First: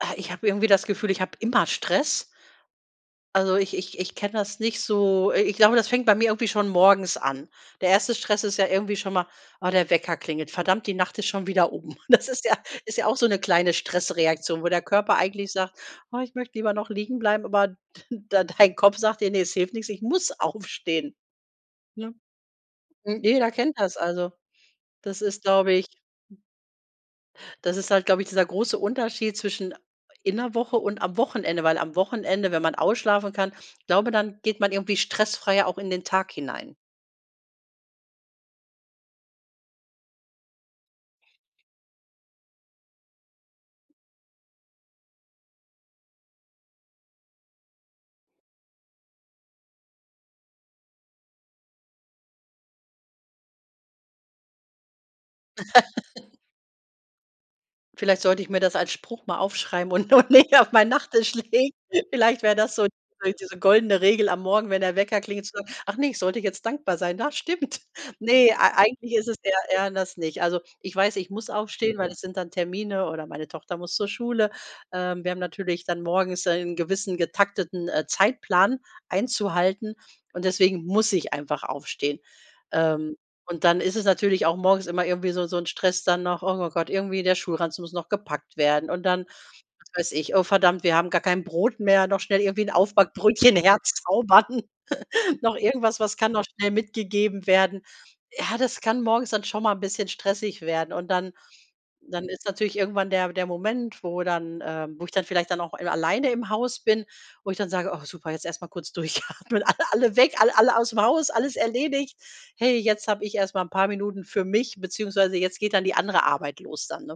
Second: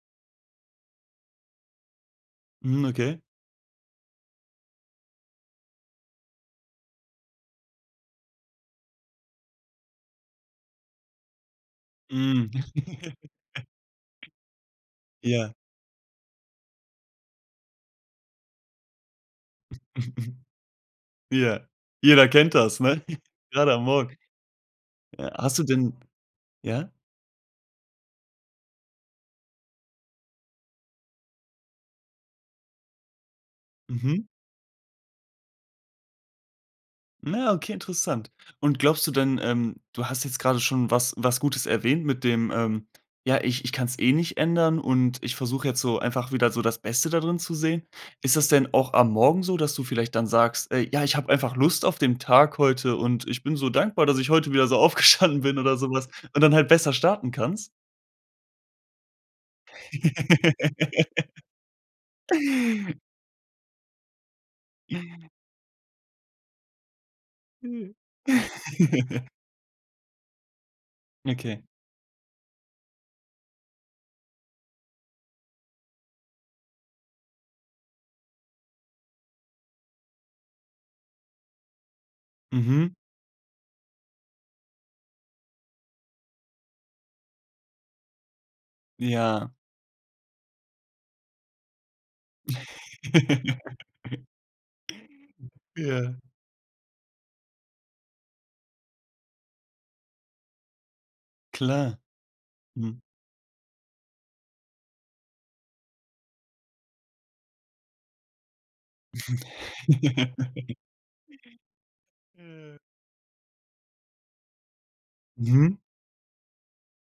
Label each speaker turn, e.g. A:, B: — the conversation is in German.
A: Äh, ich habe irgendwie das Gefühl, ich habe immer Stress.
B: Mhm, okay.
A: Also, ich ich ich kenne das nicht so äh, ich glaube, das fängt bei mir irgendwie schon morgens an. Der 1. Stress ist ja irgendwie schon mal: „Ah, der Wecker klingelt. Verdammt, die Nacht ist schon wieder um.“ Das ist
B: Mhm.
A: ja ist ja auch so 'ne kleine Stressreaktion, wo der Körper eigentlich
B: Ja.
A: sagt: „Oh, ich möchte lieber noch liegen bleiben.“ Aber d d dein Kopf sagt dir: „Ne, es hilft nix, ich muss aufstehen“,
B: Ja,
A: ne?
B: jeder kennt das, ne,
A: Jeder
B: grade
A: kennt
B: am
A: das,
B: Morgen.
A: also, das
B: Ja,
A: ist,
B: hast du
A: glaube ich
B: denn ja?
A: Das ist halt, glaube ich, dieser große Unterschied zwischen in 'ner Woche und am Wochenende, weil am Wochenende, wenn man ausschlafen kann, glaube
B: Mhm.
A: dann geht man irgendwie stressfreier auch in den Tag hinein.
B: Na, okay, interessant. Und glaubst du denn ähm, du hast jetzt gerade schon was was Gutes erwähnt mit dem, ähm: „Ja, ich ich kann's eh nicht ändern und ich versuche jetzt so einfach wieder so das Beste dadrin zu sehen.“ Ist das denn auch am Morgen so, dass du vielleicht dann sagst: „Ey, ja, ich habe einfach Lust auf den Tag heute und ich bin so dankbar, dass ich heute wieder so aufgestanden bin“ oder so was und dann halt besser starten kannst?
A: Vielleicht sollte ich mir das als Spruch mal aufschreiben und noch näher auf mein Nachtisch legen. Vielleicht wäre das so diese goldene Regel am Morgen, wenn der Wecker klingelt, zu sagen: „Ach, ne, ich sollte jetzt dankbar sein. Das stimmt.”
B: Ja.
A: Ne, ei eigentlich ist es der ja, das nicht. Also, ich weiß, ich muss
B: Okay.
A: aufstehen, weil es sind dann Termine oder meine Tochter muss zur Schule. Ähm, wir haben natürlich dann morgens einen gewissen getakteten, äh, Zeitplan einzuhalten und deswegen muss ich einfach aufstehen.
B: Mhm.
A: Ähm, und dann ist es natürlich auch morgens immer irgendwie so so 'n Stress dann noch: „Oh Gott, irgendwie der Schulranzen muss noch gepackt werden.“ Und dann,
B: Ja.
A: was weiß ich: „Oh verdammt, wir haben gar kein Brot mehr, noch schnell irgendwie Aufbackbrötchen herzaubern.“ Noch irgendwas, was
B: Ja.
A: kann noch schnell mitgegeben werden? Ja, das kann morgens dann schon mal bisschen stressig werden. Und dann
B: Klar,
A: dann ist natürlich
B: mhm.
A: irgendwann der der Moment, wo dann, ähm wo ich dann vielleicht dann auch alleine im Haus bin, wo ich dann sage: „Oh, super, jetzt erst mal kurz durchatmen, alle alle weg, alle alle ausm Haus, alles erledigt. Hey, jetzt habe ich erst mal 'n paar Minuten für mich beziehungsweise jetzt geht
B: Mhm.
A: dann die andere Arbeit los dann“, ne?